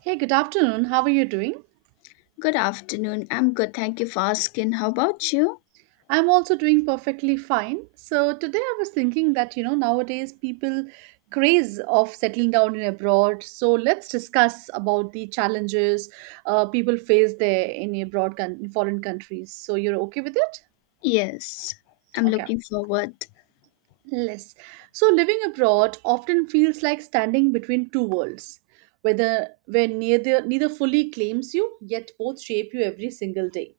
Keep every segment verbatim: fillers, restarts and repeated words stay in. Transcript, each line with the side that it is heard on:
right: Hey, good afternoon. How are you doing?
left: Good afternoon. I'm good. Thank you for asking. How about you?
right: I'm also doing perfectly fine. So today I was thinking that you know nowadays people craze of settling down in abroad. So let's discuss about the challenges uh, people face there in abroad con- in foreign countries. So you're okay with it?
left: Yes, I'm
right: Okay.
left: looking forward.
right: Yes. So living abroad often feels like standing between two worlds, whether where neither neither fully claims you, yet both shape you every single day.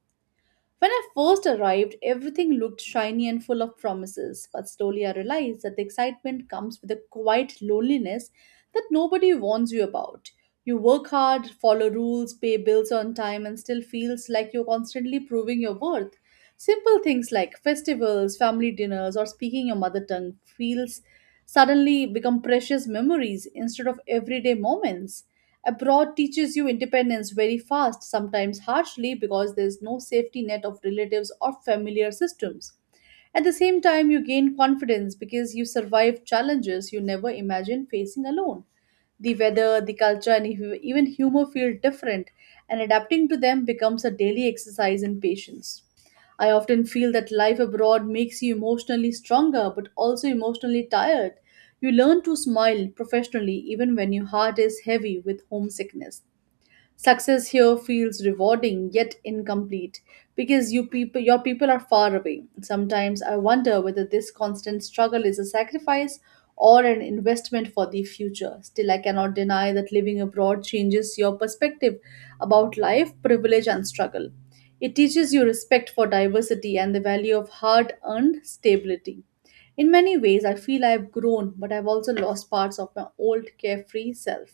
right: When I first arrived, everything looked shiny and full of promises, but slowly I realized that the excitement comes with a quiet loneliness that nobody warns you about. You work hard, follow rules, pay bills on time, and still feels like you're constantly proving your worth. Simple things like festivals, family dinners, or speaking your mother tongue feels suddenly become precious memories instead of everyday moments. Abroad teaches you independence very fast, sometimes harshly, because there's no safety net of relatives or familiar systems. At the same time, you gain confidence because you survive challenges you never imagined facing alone. The weather, the culture, and ev- even humor feel different, and adapting to them becomes a daily exercise in patience. I often feel that life abroad makes you emotionally stronger but also emotionally tired. You learn to smile professionally even when your heart is heavy with homesickness. Success here feels rewarding yet incomplete because you people, your people are far away. Sometimes I wonder whether this constant struggle is a sacrifice or an investment for the future. Still, I cannot deny that living abroad changes your perspective about life, privilege, and struggle. It teaches you respect for diversity and the value of hard earned stability. In many ways, I feel I've grown, but I've also lost parts of my old carefree self.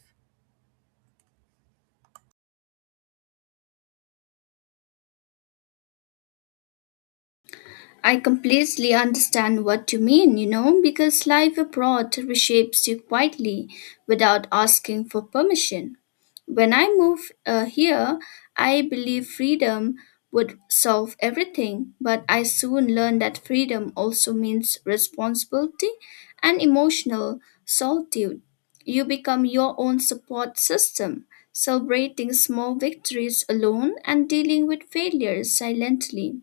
left: I completely understand what you mean, you know, because life abroad reshapes you quietly without asking for permission. When I moved uh, here, I believed freedom would solve everything, but I soon learned that freedom also means responsibility and emotional solitude. You become your own support system, celebrating small victories alone and dealing with failures silently.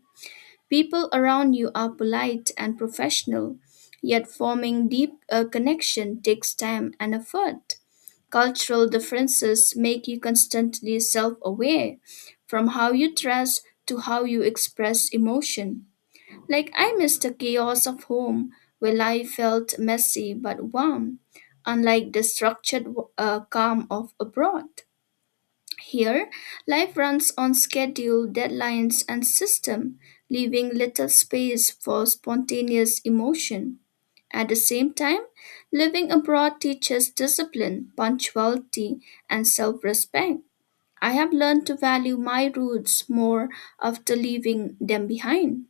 left: People around you are polite and professional, yet forming deep uh, connection takes time and effort. Cultural differences make you constantly self-aware, from how you dress to how you express emotion. Like I miss the chaos of home, where life felt messy but warm, unlike the structured uh, calm of abroad. Here, life runs on schedule, deadlines, and system, leaving little space for spontaneous emotion. At the same time, living abroad teaches discipline, punctuality, and self respect. I have learned to value my roots more after leaving them behind.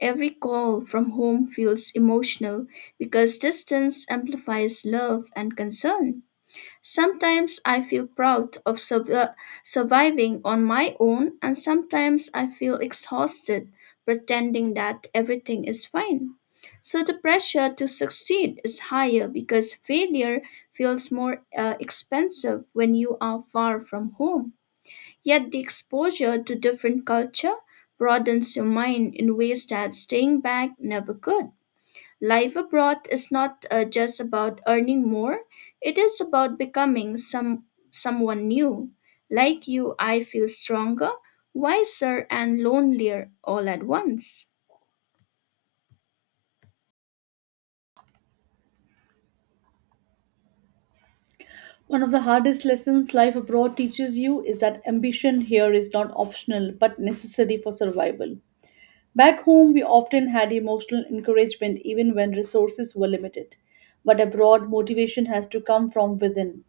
left: Every call from home feels emotional because distance amplifies love and concern. Sometimes I feel proud of survi- surviving on my own, and sometimes I feel exhausted pretending that everything is fine. So the pressure to succeed is higher because failure feels more uh, expensive when you are far from home. Yet the exposure to different culture broadens your mind in ways that staying back never could. Life abroad is not uh, just about earning more, it is about becoming some someone new. Like you, I feel stronger, wiser and lonelier all at once.
right: One of the hardest lessons life abroad teaches you is that ambition here is not optional but necessary for survival. Back home, we often had emotional encouragement even when resources were limited. But abroad, motivation has to come from within.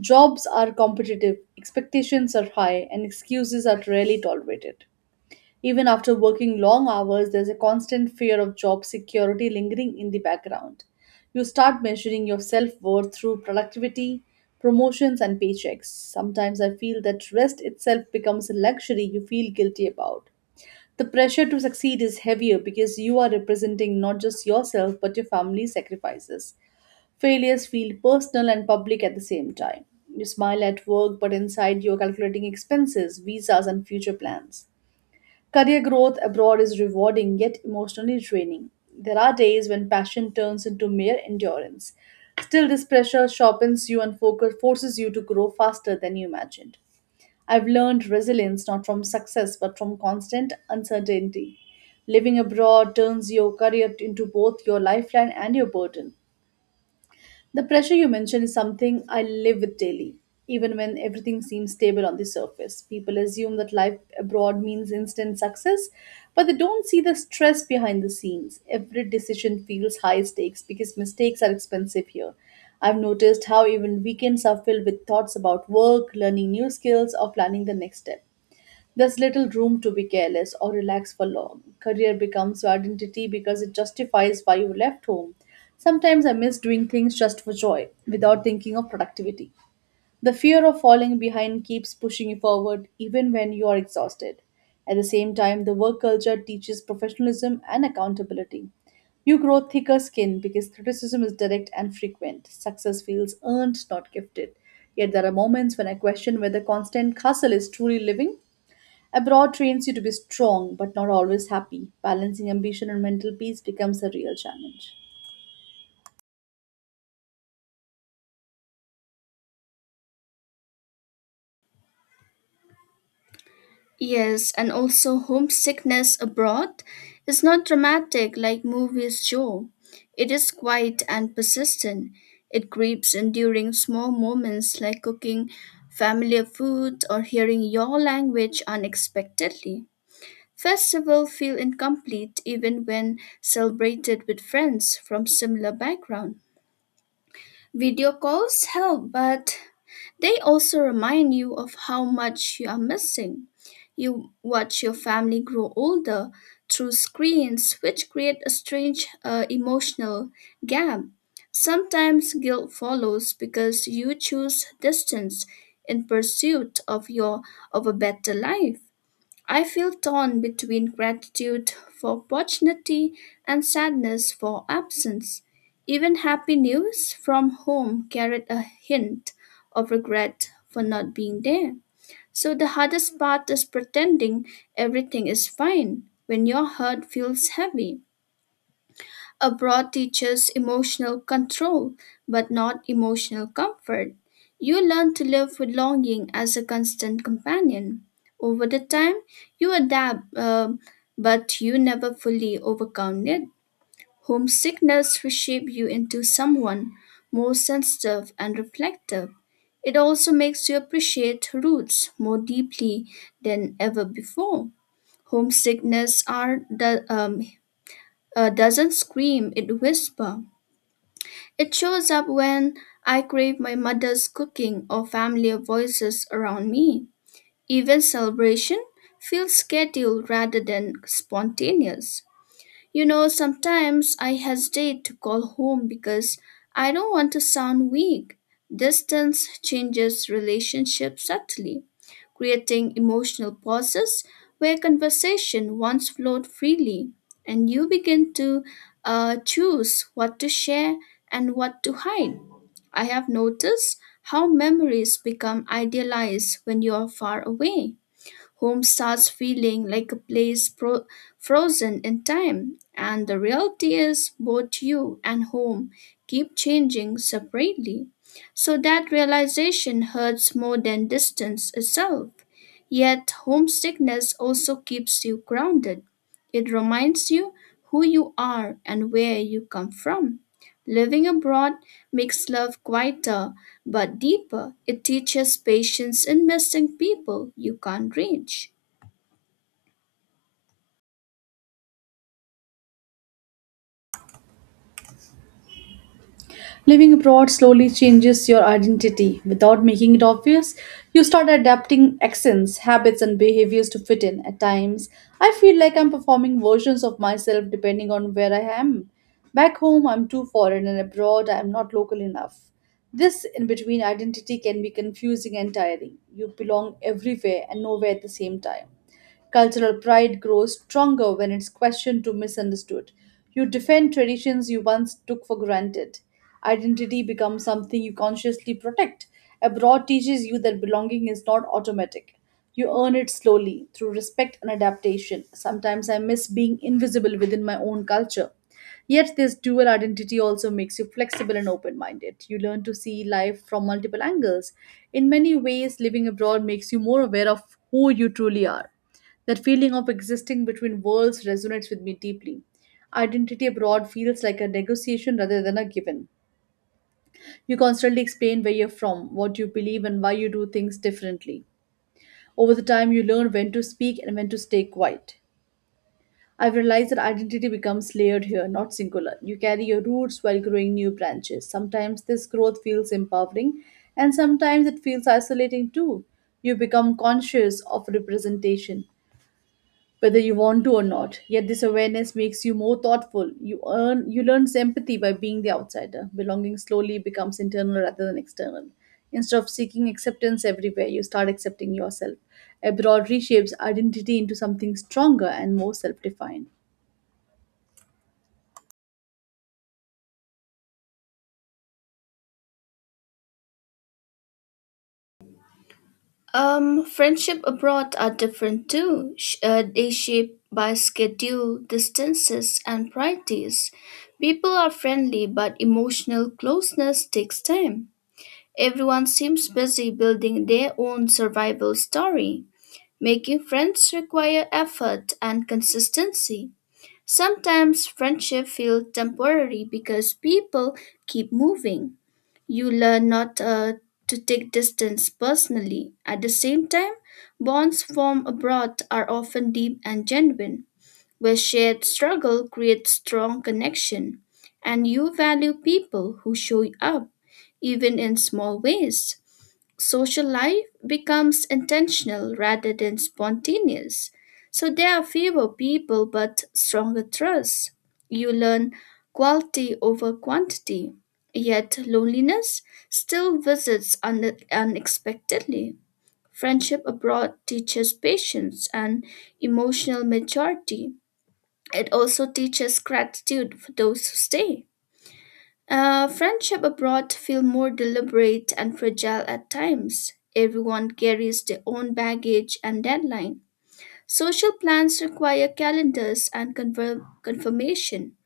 right: Jobs are competitive, expectations are high, and excuses are rarely tolerated. Even after working long hours, there's a constant fear of job security lingering in the background. You start measuring your self worth through productivity, promotions, and paychecks. Sometimes I feel that rest itself becomes a luxury you feel guilty about. The pressure to succeed is heavier because you are representing not just yourself but your family's sacrifices. Failures feel personal and public at the same time. You smile at work, but inside you're calculating expenses, visas, and future plans. Career growth abroad is rewarding yet emotionally draining. There are days when passion turns into mere endurance. Still, this pressure sharpens you and focus forces you to grow faster than you imagined. I've learned resilience not from success but from constant uncertainty. Living abroad turns your career into both your lifeline and your burden. The pressure you mentioned is something I live with daily. Even when everything seems stable on the surface, people assume that life abroad means instant success, but they don't see the stress behind the scenes. Every decision feels high stakes because mistakes are expensive here. I've noticed how even weekends are filled with thoughts about work, learning new skills, or planning the next step. There's little room to be careless or relax for long. Career becomes your identity because it justifies why you left home. Sometimes I miss doing things just for joy, without thinking of productivity. The fear of falling behind keeps pushing you forward even when you are exhausted. At the same time, the work culture teaches professionalism and accountability. You grow thicker skin because criticism is direct and frequent. Success feels earned, not gifted. Yet there are moments when I question whether constant hustle is truly living. Abroad trains you to be strong but not always happy. Balancing ambition and mental peace becomes a real challenge.
left: Yes, and also homesickness abroad is not dramatic like movies show. It is quiet and persistent. It creeps in during small moments like cooking familiar food or hearing your language unexpectedly. Festivals feel incomplete even when celebrated with friends from similar background. Video calls help, but they also remind you of how much you are missing. You watch your family grow older through screens, which create a strange uh, emotional gap. Sometimes guilt follows because you choose distance in pursuit of your of a better life. I feel torn between gratitude for opportunity and sadness for absence. Even happy news from home carried a hint of regret for not being there. So the hardest part is pretending everything is fine when your heart feels heavy. Abroad teaches emotional control, but not emotional comfort. You learn to live with longing as a constant companion. Over the time, you adapt, um, but you never fully overcome it. Homesickness reshapes you into someone more sensitive and reflective. It also makes you appreciate roots more deeply than ever before. Homesickness are the, um, uh, doesn't scream; it whispers. It shows up when I crave my mother's cooking or family voices around me. Even celebration feels scheduled rather than spontaneous. You know, sometimes I hesitate to call home because I don't want to sound weak. Distance changes relationships subtly, creating emotional pauses where conversation once flowed freely, and you begin to uh, choose what to share and what to hide. I have noticed how memories become idealized when you are far away. Home starts feeling like a place pro- frozen in time. And the reality is, both you and home keep changing separately. So that realization hurts more than distance itself. Yet, homesickness also keeps you grounded. It reminds you who you are and where you come from. Living abroad makes love quieter but deeper, it teaches patience in missing people you can't reach.
right: Living abroad slowly changes your identity without making it obvious. You start adapting accents, habits, and behaviors to fit in. At times, I feel like I'm performing versions of myself depending on where I am. Back home, I'm too foreign, and abroad, I'm not local enough. This in between identity can be confusing and tiring. You belong everywhere and nowhere at the same time. Cultural pride grows stronger when it's questioned or misunderstood. You defend traditions you once took for granted. Identity becomes something you consciously protect. Abroad teaches you that belonging is not automatic. You earn it slowly through respect and adaptation. Sometimes I miss being invisible within my own culture. Yet, this dual identity also makes you flexible and open minded. You learn to see life from multiple angles. In many ways, living abroad makes you more aware of who you truly are. That feeling of existing between worlds resonates with me deeply. Identity abroad feels like a negotiation rather than a given. You constantly explain where you're from, what you believe, and why you do things differently. Over the time, you learn when to speak and when to stay quiet. I've realized that identity becomes layered here, not singular. You carry your roots while growing new branches. Sometimes this growth feels empowering, and sometimes it feels isolating too. You become conscious of representation, whether you want to or not. Yet this awareness makes you more thoughtful. You earn you learn empathy by being the outsider. Belonging slowly becomes internal rather than external. Instead of seeking acceptance everywhere, you start accepting yourself. Abroad reshapes identity into something stronger and more self-defined.
left: Um, friendship abroad are different too. Sh- uh, they shape by schedule, distances, and priorities. People are friendly, but emotional closeness takes time. Everyone seems busy building their own survival story. Making friends require effort and consistency. Sometimes friendship feels temporary because people keep moving. You learn not uh, to take distance personally. At the same time, bonds formed abroad are often deep and genuine, where shared struggle creates strong connection, and you value people who show up, even in small ways social life becomes intentional rather than spontaneous. So there are fewer people but stronger trust. You learn quality over quantity, yet loneliness still visits un- unexpectedly. Friendship abroad teaches patience and emotional maturity. It also teaches gratitude for those who stay. Uh, friendship abroad feel more deliberate and fragile at times. Everyone carries their own baggage and deadline. Social plans require calendars and confirm- confirmation.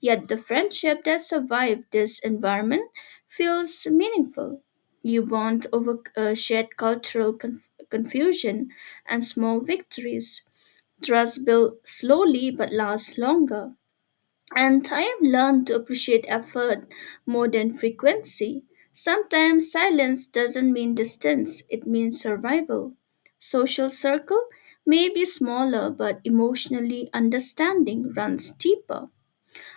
left: Yet the friendship that survived this environment feels meaningful. You bond over uh, shared cultural conf- confusion and small victories. Trust builds slowly but lasts longer. And I have learned to appreciate effort more than frequency. Sometimes silence doesn't mean distance, it means survival. Social circle may be smaller, but emotionally understanding runs deeper.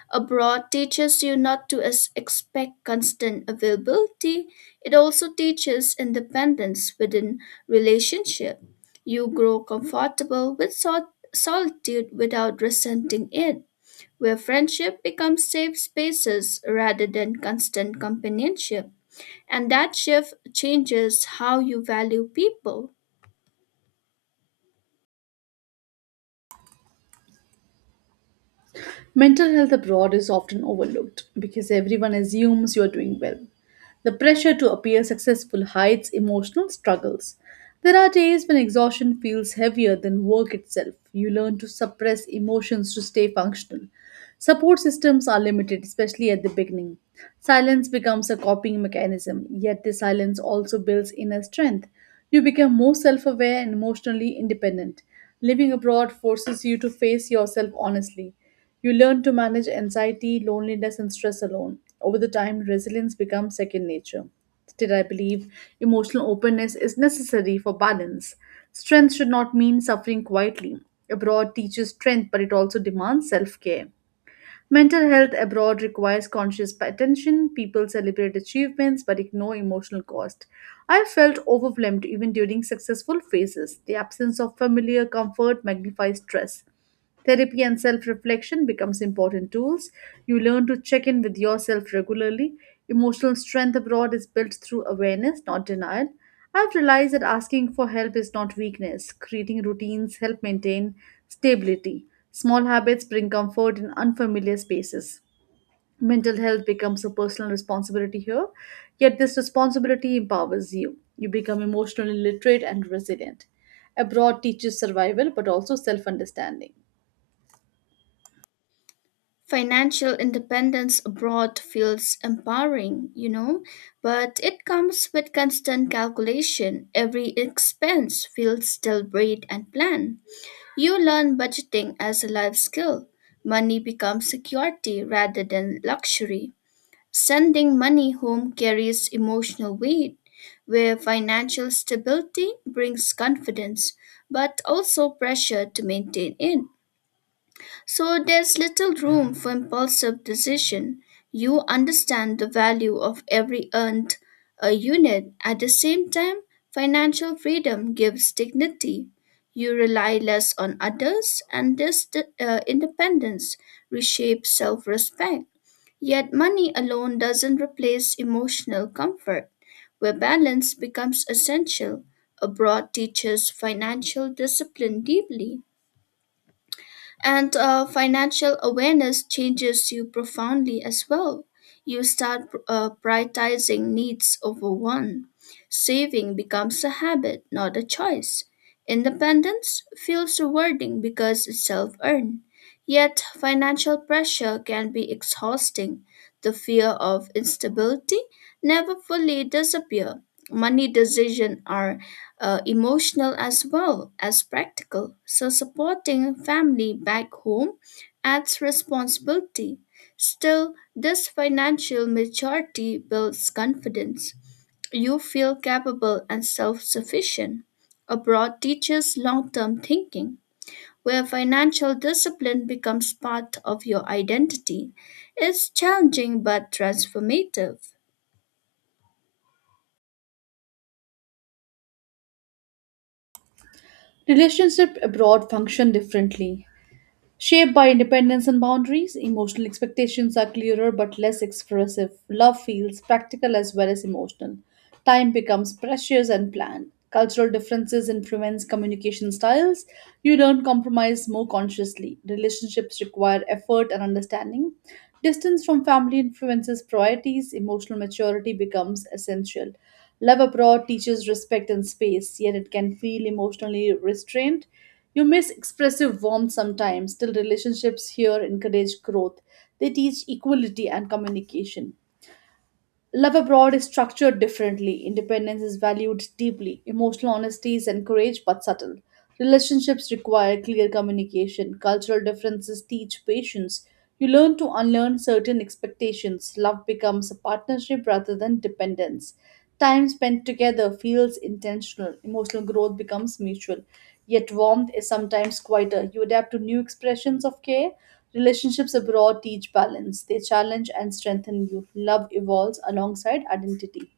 left: Abroad teaches you not to as- expect constant availability, it also teaches independence within relationship. You grow comfortable with sol- solitude without resenting it where friendship becomes safe spaces rather than constant companionship. And that shift changes how you value people.
right: Mental health abroad is often overlooked because everyone assumes you're doing well. The pressure to appear successful hides emotional struggles. There are days when exhaustion feels heavier than work itself. You learn to suppress emotions to stay functional. Support systems are limited, especially at the beginning. Silence becomes a coping mechanism, yet the silence also builds inner strength. You become more self aware and emotionally independent. Living abroad forces you to face yourself honestly. You learn to manage anxiety, loneliness, and stress alone. Over the time, resilience becomes second nature. Still, I believe emotional openness is necessary for balance. Strength should not mean suffering quietly. Abroad teaches strength, but it also demands self care. Mental health abroad requires conscious attention. People celebrate achievements but ignore emotional cost. I felt overwhelmed even during successful phases. The absence of familiar comfort magnifies stress. Therapy and self-reflection becomes important tools. You learn to check in with yourself regularly. Emotional strength abroad is built through awareness, not denial. I've realized that asking for help is not weakness. Creating routines help maintain stability. Small habits bring comfort in unfamiliar spaces. Mental health becomes a personal responsibility here, yet, this responsibility empowers you. You become emotionally literate and resilient. Abroad teaches survival but also self understanding.
left: Financial independence abroad feels empowering, you know, but it comes with constant calculation. Every expense feels deliberate and planned. You learn budgeting as a life skill. Money becomes security rather than luxury. Sending money home carries emotional weight, where financial stability brings confidence, but also pressure to maintain it. So there's little room for impulsive decision. You understand the value of every earned uh, unit. At the same time, financial freedom gives dignity. You rely less on others, and this uh, independence reshapes self respect. Yet money alone doesn't replace emotional comfort. Where balance becomes essential, abroad teaches financial discipline deeply. And uh, financial awareness changes you profoundly as well. You start uh, prioritizing needs over one. Saving becomes a habit, not a choice. Independence feels rewarding because it's self earned. Yet, financial pressure can be exhausting. The fear of instability never fully disappears. Money decisions are uh, emotional as well as practical. So, supporting family back home adds responsibility. Still, this financial maturity builds confidence. You feel capable and self sufficient. Abroad teaches long term thinking, where financial discipline becomes part of your identity. It's challenging but transformative.
right: Relationship abroad function differently. Shaped by independence and boundaries, emotional expectations are clearer but less expressive. Love feels practical as well as emotional. Time becomes precious and planned. Cultural differences influence communication styles. You learn compromise more consciously. Relationships require effort and understanding. Distance from family influences priorities. Emotional maturity becomes essential. Love abroad teaches respect and space, yet it can feel emotionally restrained. You miss expressive warmth sometimes, still, relationships here encourage growth. They teach equality and communication. Love abroad is structured differently. Independence is valued deeply. Emotional honesty is encouraged but subtle. Relationships require clear communication. Cultural differences teach patience. You learn to unlearn certain expectations. Love becomes a partnership rather than dependence. Time spent together feels intentional. Emotional growth becomes mutual yet warmth is sometimes quieter. You adapt to new expressions of care. Relationships abroad teach balance, they challenge and strengthen you. Love evolves alongside identity.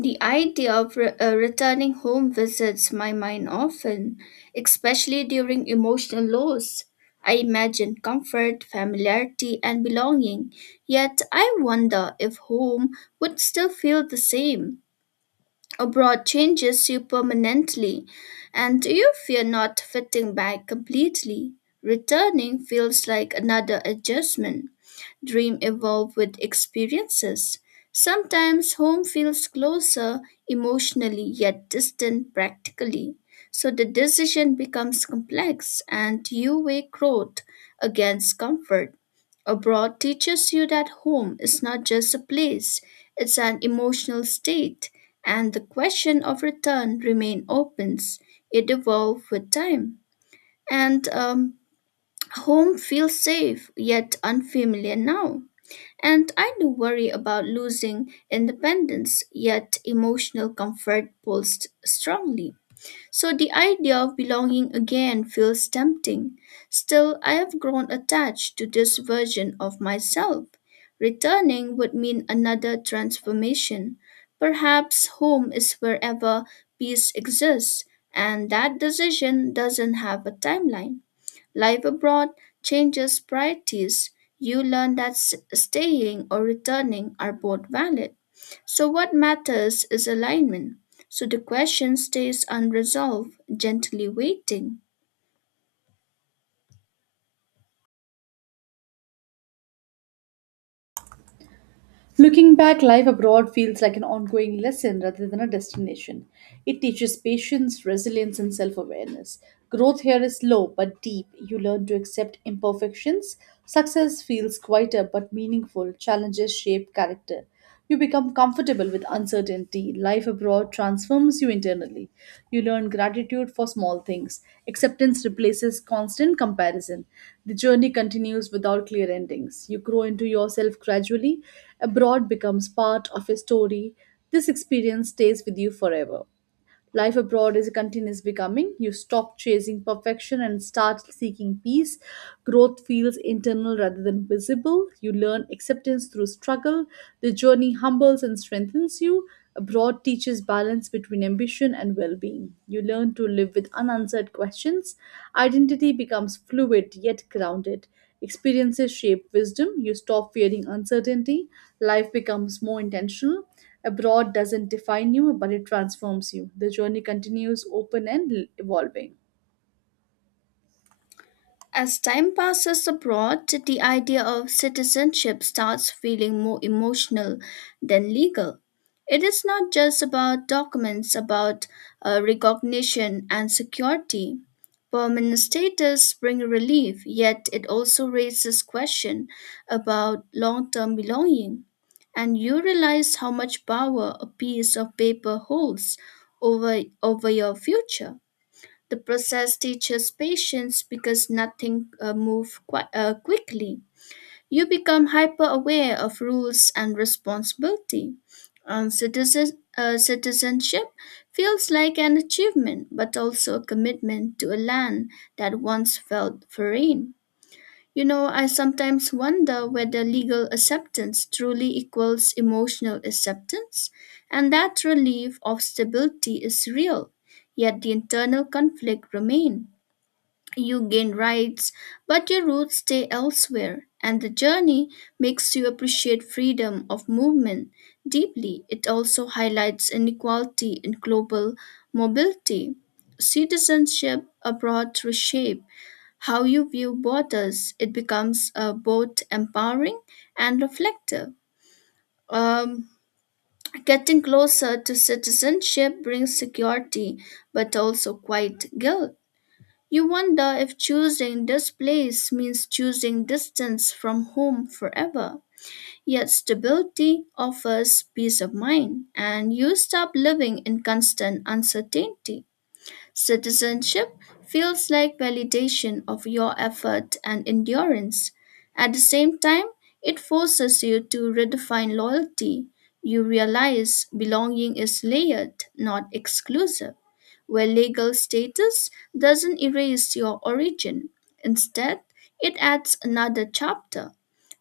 left: The idea of re- uh, returning home visits my mind often, especially during emotional loss. I imagine comfort, familiarity, and belonging, yet I wonder if home would still feel the same. Abroad changes you permanently, and you fear not fitting back completely? Returning feels like another adjustment. Dream evolve with experiences. Sometimes home feels closer emotionally yet distant practically. So the decision becomes complex and you weigh growth against comfort. Abroad teaches you that home is not just a place, it's an emotional state, and the question of return remain open. It evolves with time. And um, home feels safe yet unfamiliar now. And I do worry about losing independence, yet emotional comfort pulls strongly. So the idea of belonging again feels tempting. Still, I have grown attached to this version of myself. Returning would mean another transformation. Perhaps home is wherever peace exists, and that decision doesn't have a timeline. Life abroad changes priorities. You learn that s- staying or returning are both valid. So, what matters is alignment. So, the question stays unresolved, gently waiting.
right: Looking back, life abroad feels like an ongoing lesson rather than a destination. It teaches patience, resilience, and self awareness. Growth here is slow but deep. You learn to accept imperfections. Success feels quieter but meaningful. Challenges shape character. You become comfortable with uncertainty. Life abroad transforms you internally. You learn gratitude for small things. Acceptance replaces constant comparison. The journey continues without clear endings. You grow into yourself gradually. Abroad becomes part of your story. This experience stays with you forever. Life abroad is a continuous becoming. You stop chasing perfection and start seeking peace. Growth feels internal rather than visible. You learn acceptance through struggle. The journey humbles and strengthens you. Abroad teaches balance between ambition and well being. You learn to live with unanswered questions. Identity becomes fluid yet grounded. Experiences shape wisdom. You stop fearing uncertainty. Life becomes more intentional. Abroad doesn't define you, but it transforms you. The journey continues open and l- evolving.
left: As time passes abroad, the idea of citizenship starts feeling more emotional than legal. It is not just about documents, about uh, recognition and security. Permanent status bring relief, yet it also raises question about long-term belonging. And you realize how much power a piece of paper holds over, over your future. The process teaches patience because nothing uh, moves qui- uh, quickly. You become hyper aware of rules and responsibility. And citizen- uh, citizenship feels like an achievement, but also a commitment to a land that once felt foreign. You know, I sometimes wonder whether legal acceptance truly equals emotional acceptance, and that relief of stability is real, yet the internal conflict remains. You gain rights, but your roots stay elsewhere, and the journey makes you appreciate freedom of movement deeply. It also highlights inequality in global mobility. Citizenship abroad reshape how you view borders. It becomes uh, both empowering and reflective. Um, Getting closer to citizenship brings security, but also quite guilt. You wonder if choosing this place means choosing distance from home forever. Yet stability offers peace of mind, and you stop living in constant uncertainty. Citizenship feels like validation of your effort and endurance. At the same time, it forces you to redefine loyalty. You realize belonging is layered, not exclusive, where legal status doesn't erase your origin. Instead, it adds another chapter.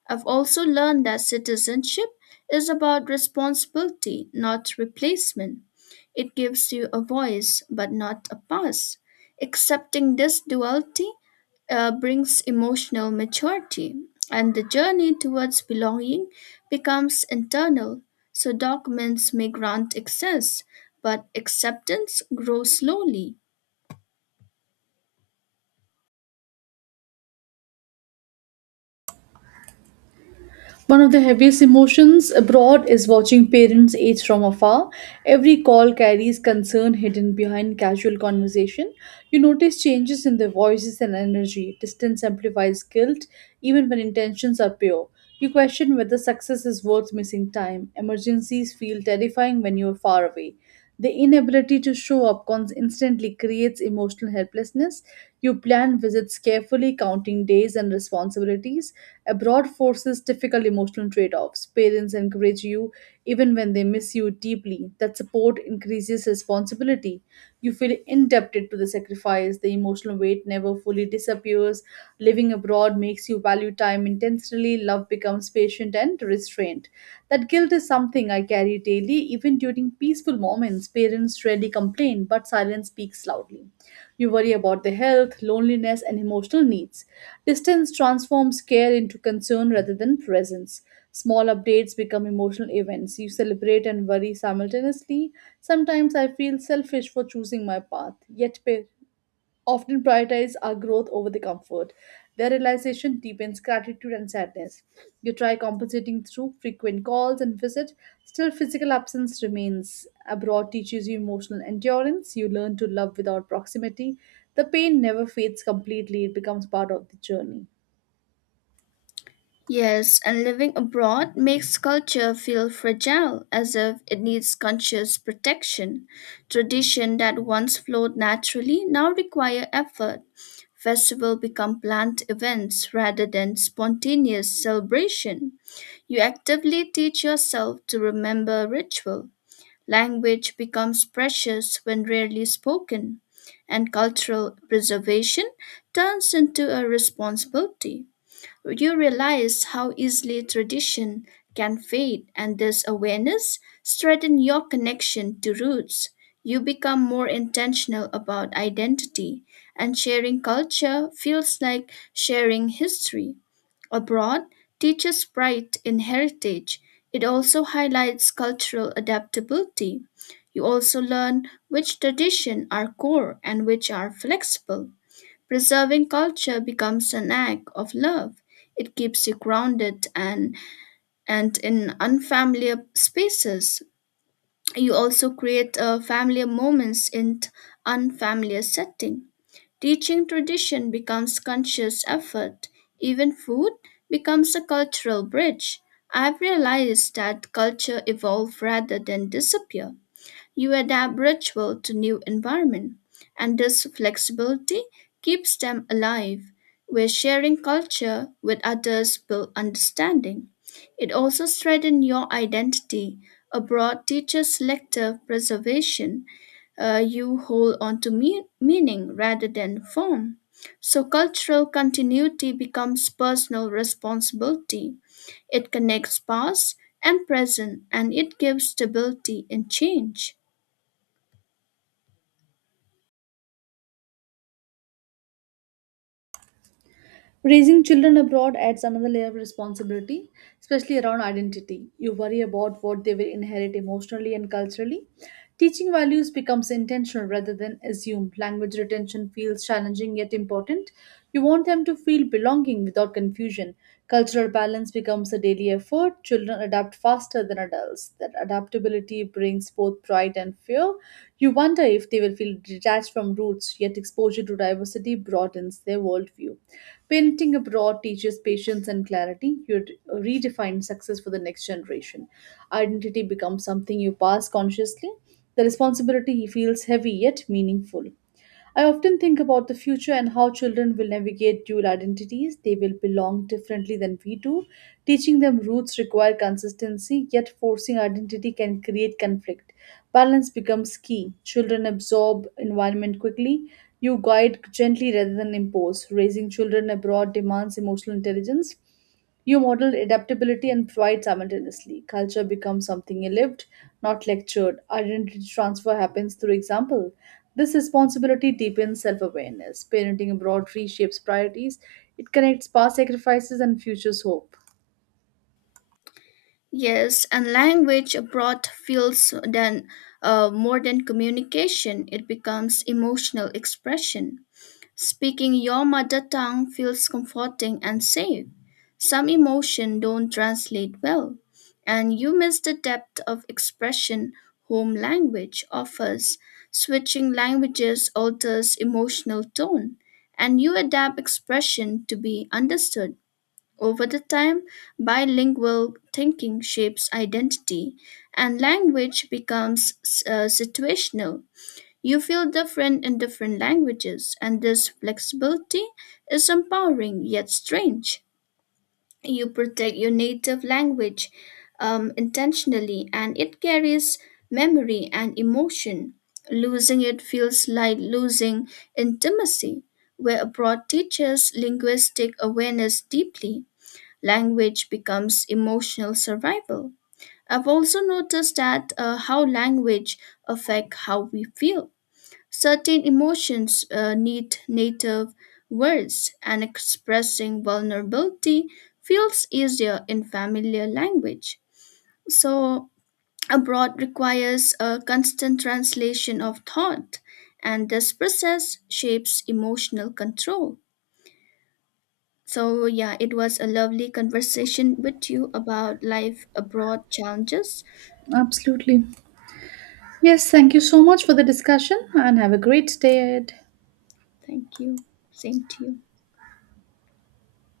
left: I've also learned that citizenship is about responsibility, not replacement. It gives you a voice, but not a past. Accepting this duality uh, brings emotional maturity, and the journey towards belonging becomes internal. So, documents may grant access, but acceptance grows slowly.
right: One of the heaviest emotions abroad is watching parents age from afar. Every call carries concern hidden behind casual conversation. You notice changes in their voices and energy. Distance amplifies guilt, even when intentions are pure. You question whether success is worth missing time. Emergencies feel terrifying when you are far away. The inability to show up cons- instantly creates emotional helplessness. You plan visits carefully, counting days and responsibilities. Abroad forces difficult emotional trade offs. Parents encourage you even when they miss you deeply. That support increases responsibility. You feel indebted to the sacrifice. The emotional weight never fully disappears. Living abroad makes you value time intensely. Love becomes patient and restrained. That guilt is something I carry daily, even during peaceful moments. Parents rarely complain, but silence speaks loudly. You worry about their health, loneliness, and emotional needs. Distance transforms care into concern rather than presence. Small updates become emotional events. You celebrate and worry simultaneously. Sometimes I feel selfish for choosing my path, yet pa- often prioritize our growth over the comfort. Their realization deepens gratitude and sadness. You try compensating through frequent calls and visit, still physical absence remains. Abroad teaches you emotional endurance. You learn to love without proximity. The pain never fades completely, it becomes part of the journey.
left: Yes, and living abroad makes culture feel fragile, as if it needs conscious protection. Tradition that once flowed naturally now require effort. Festival become planned events rather than spontaneous celebration. You actively teach yourself to remember ritual. Language becomes precious when rarely spoken, and cultural preservation turns into a responsibility. You realize how easily tradition can fade, and this awareness strengthens your connection to roots. You become more intentional about identity, and sharing culture feels like sharing history. Abroad teaches pride in heritage. It also highlights cultural adaptability. You also learn which traditions are core and which are flexible. Preserving culture becomes an act of love. It keeps you grounded and, and in unfamiliar spaces. You also create uh, familiar moments in t- unfamiliar setting. Teaching tradition becomes conscious effort. Even food becomes a cultural bridge. I've realized that culture evolve rather than disappear. You adapt ritual to new environment, and this flexibility keeps them alive. Where sharing culture with others build understanding. It also strengthens your identity. Abroad teaches selective preservation. Uh, you hold on to me- meaning rather than form. So cultural continuity becomes personal responsibility. It connects past and present and it gives stability in change.
right: Raising children abroad adds another layer of responsibility, especially around identity. You worry about what they will inherit emotionally and culturally. Teaching values becomes intentional rather than assumed. Language retention feels challenging yet important. You want them to feel belonging without confusion. Cultural balance becomes a daily effort. Children adapt faster than adults. That adaptability brings both pride and fear. You wonder if they will feel detached from roots, yet exposure to diversity broadens their worldview. Parenting abroad teaches patience and clarity. You d- redefine success for the next generation. Identity becomes something you pass consciously. The responsibility feels heavy yet meaningful. I often think about the future and how children will navigate dual identities. They will belong differently than we do. Teaching them roots require consistency, yet forcing identity can create conflict. Balance becomes key. Children absorb environment quickly. You guide gently rather than impose. Raising children abroad demands emotional intelligence. You model adaptability and pride simultaneously. Culture becomes something lived, not lectured. Identity transfer happens through example. This responsibility deepens self awareness. Parenting abroad reshapes priorities, it connects past sacrifices and future's hope.
left: Yes, and language abroad feels than uh, more than communication. It becomes emotional expression. Speaking your mother tongue feels comforting and safe. Some emotion don't translate well, and you miss the depth of expression home language offers. Switching languages alters emotional tone, and you adapt expression to be understood. Over the time, bilingual thinking shapes identity, and language becomes uh, situational. You feel different in different languages, and this flexibility is empowering yet strange. You protect your native language um, intentionally, and it carries memory and emotion. Losing it feels like losing intimacy, where abroad teaches linguistic awareness deeply. Language becomes emotional survival. I've also noticed that uh, how language affect how we feel. Certain emotions uh, need native words, and expressing vulnerability feels easier in familiar language. So, abroad requires a constant translation of thought, and this process shapes emotional control. So, yeah, it was a lovely conversation with you about life abroad challenges.
right: Absolutely. Yes, thank you so much for the discussion and have a great day ahead.
left: Thank you. Same to you.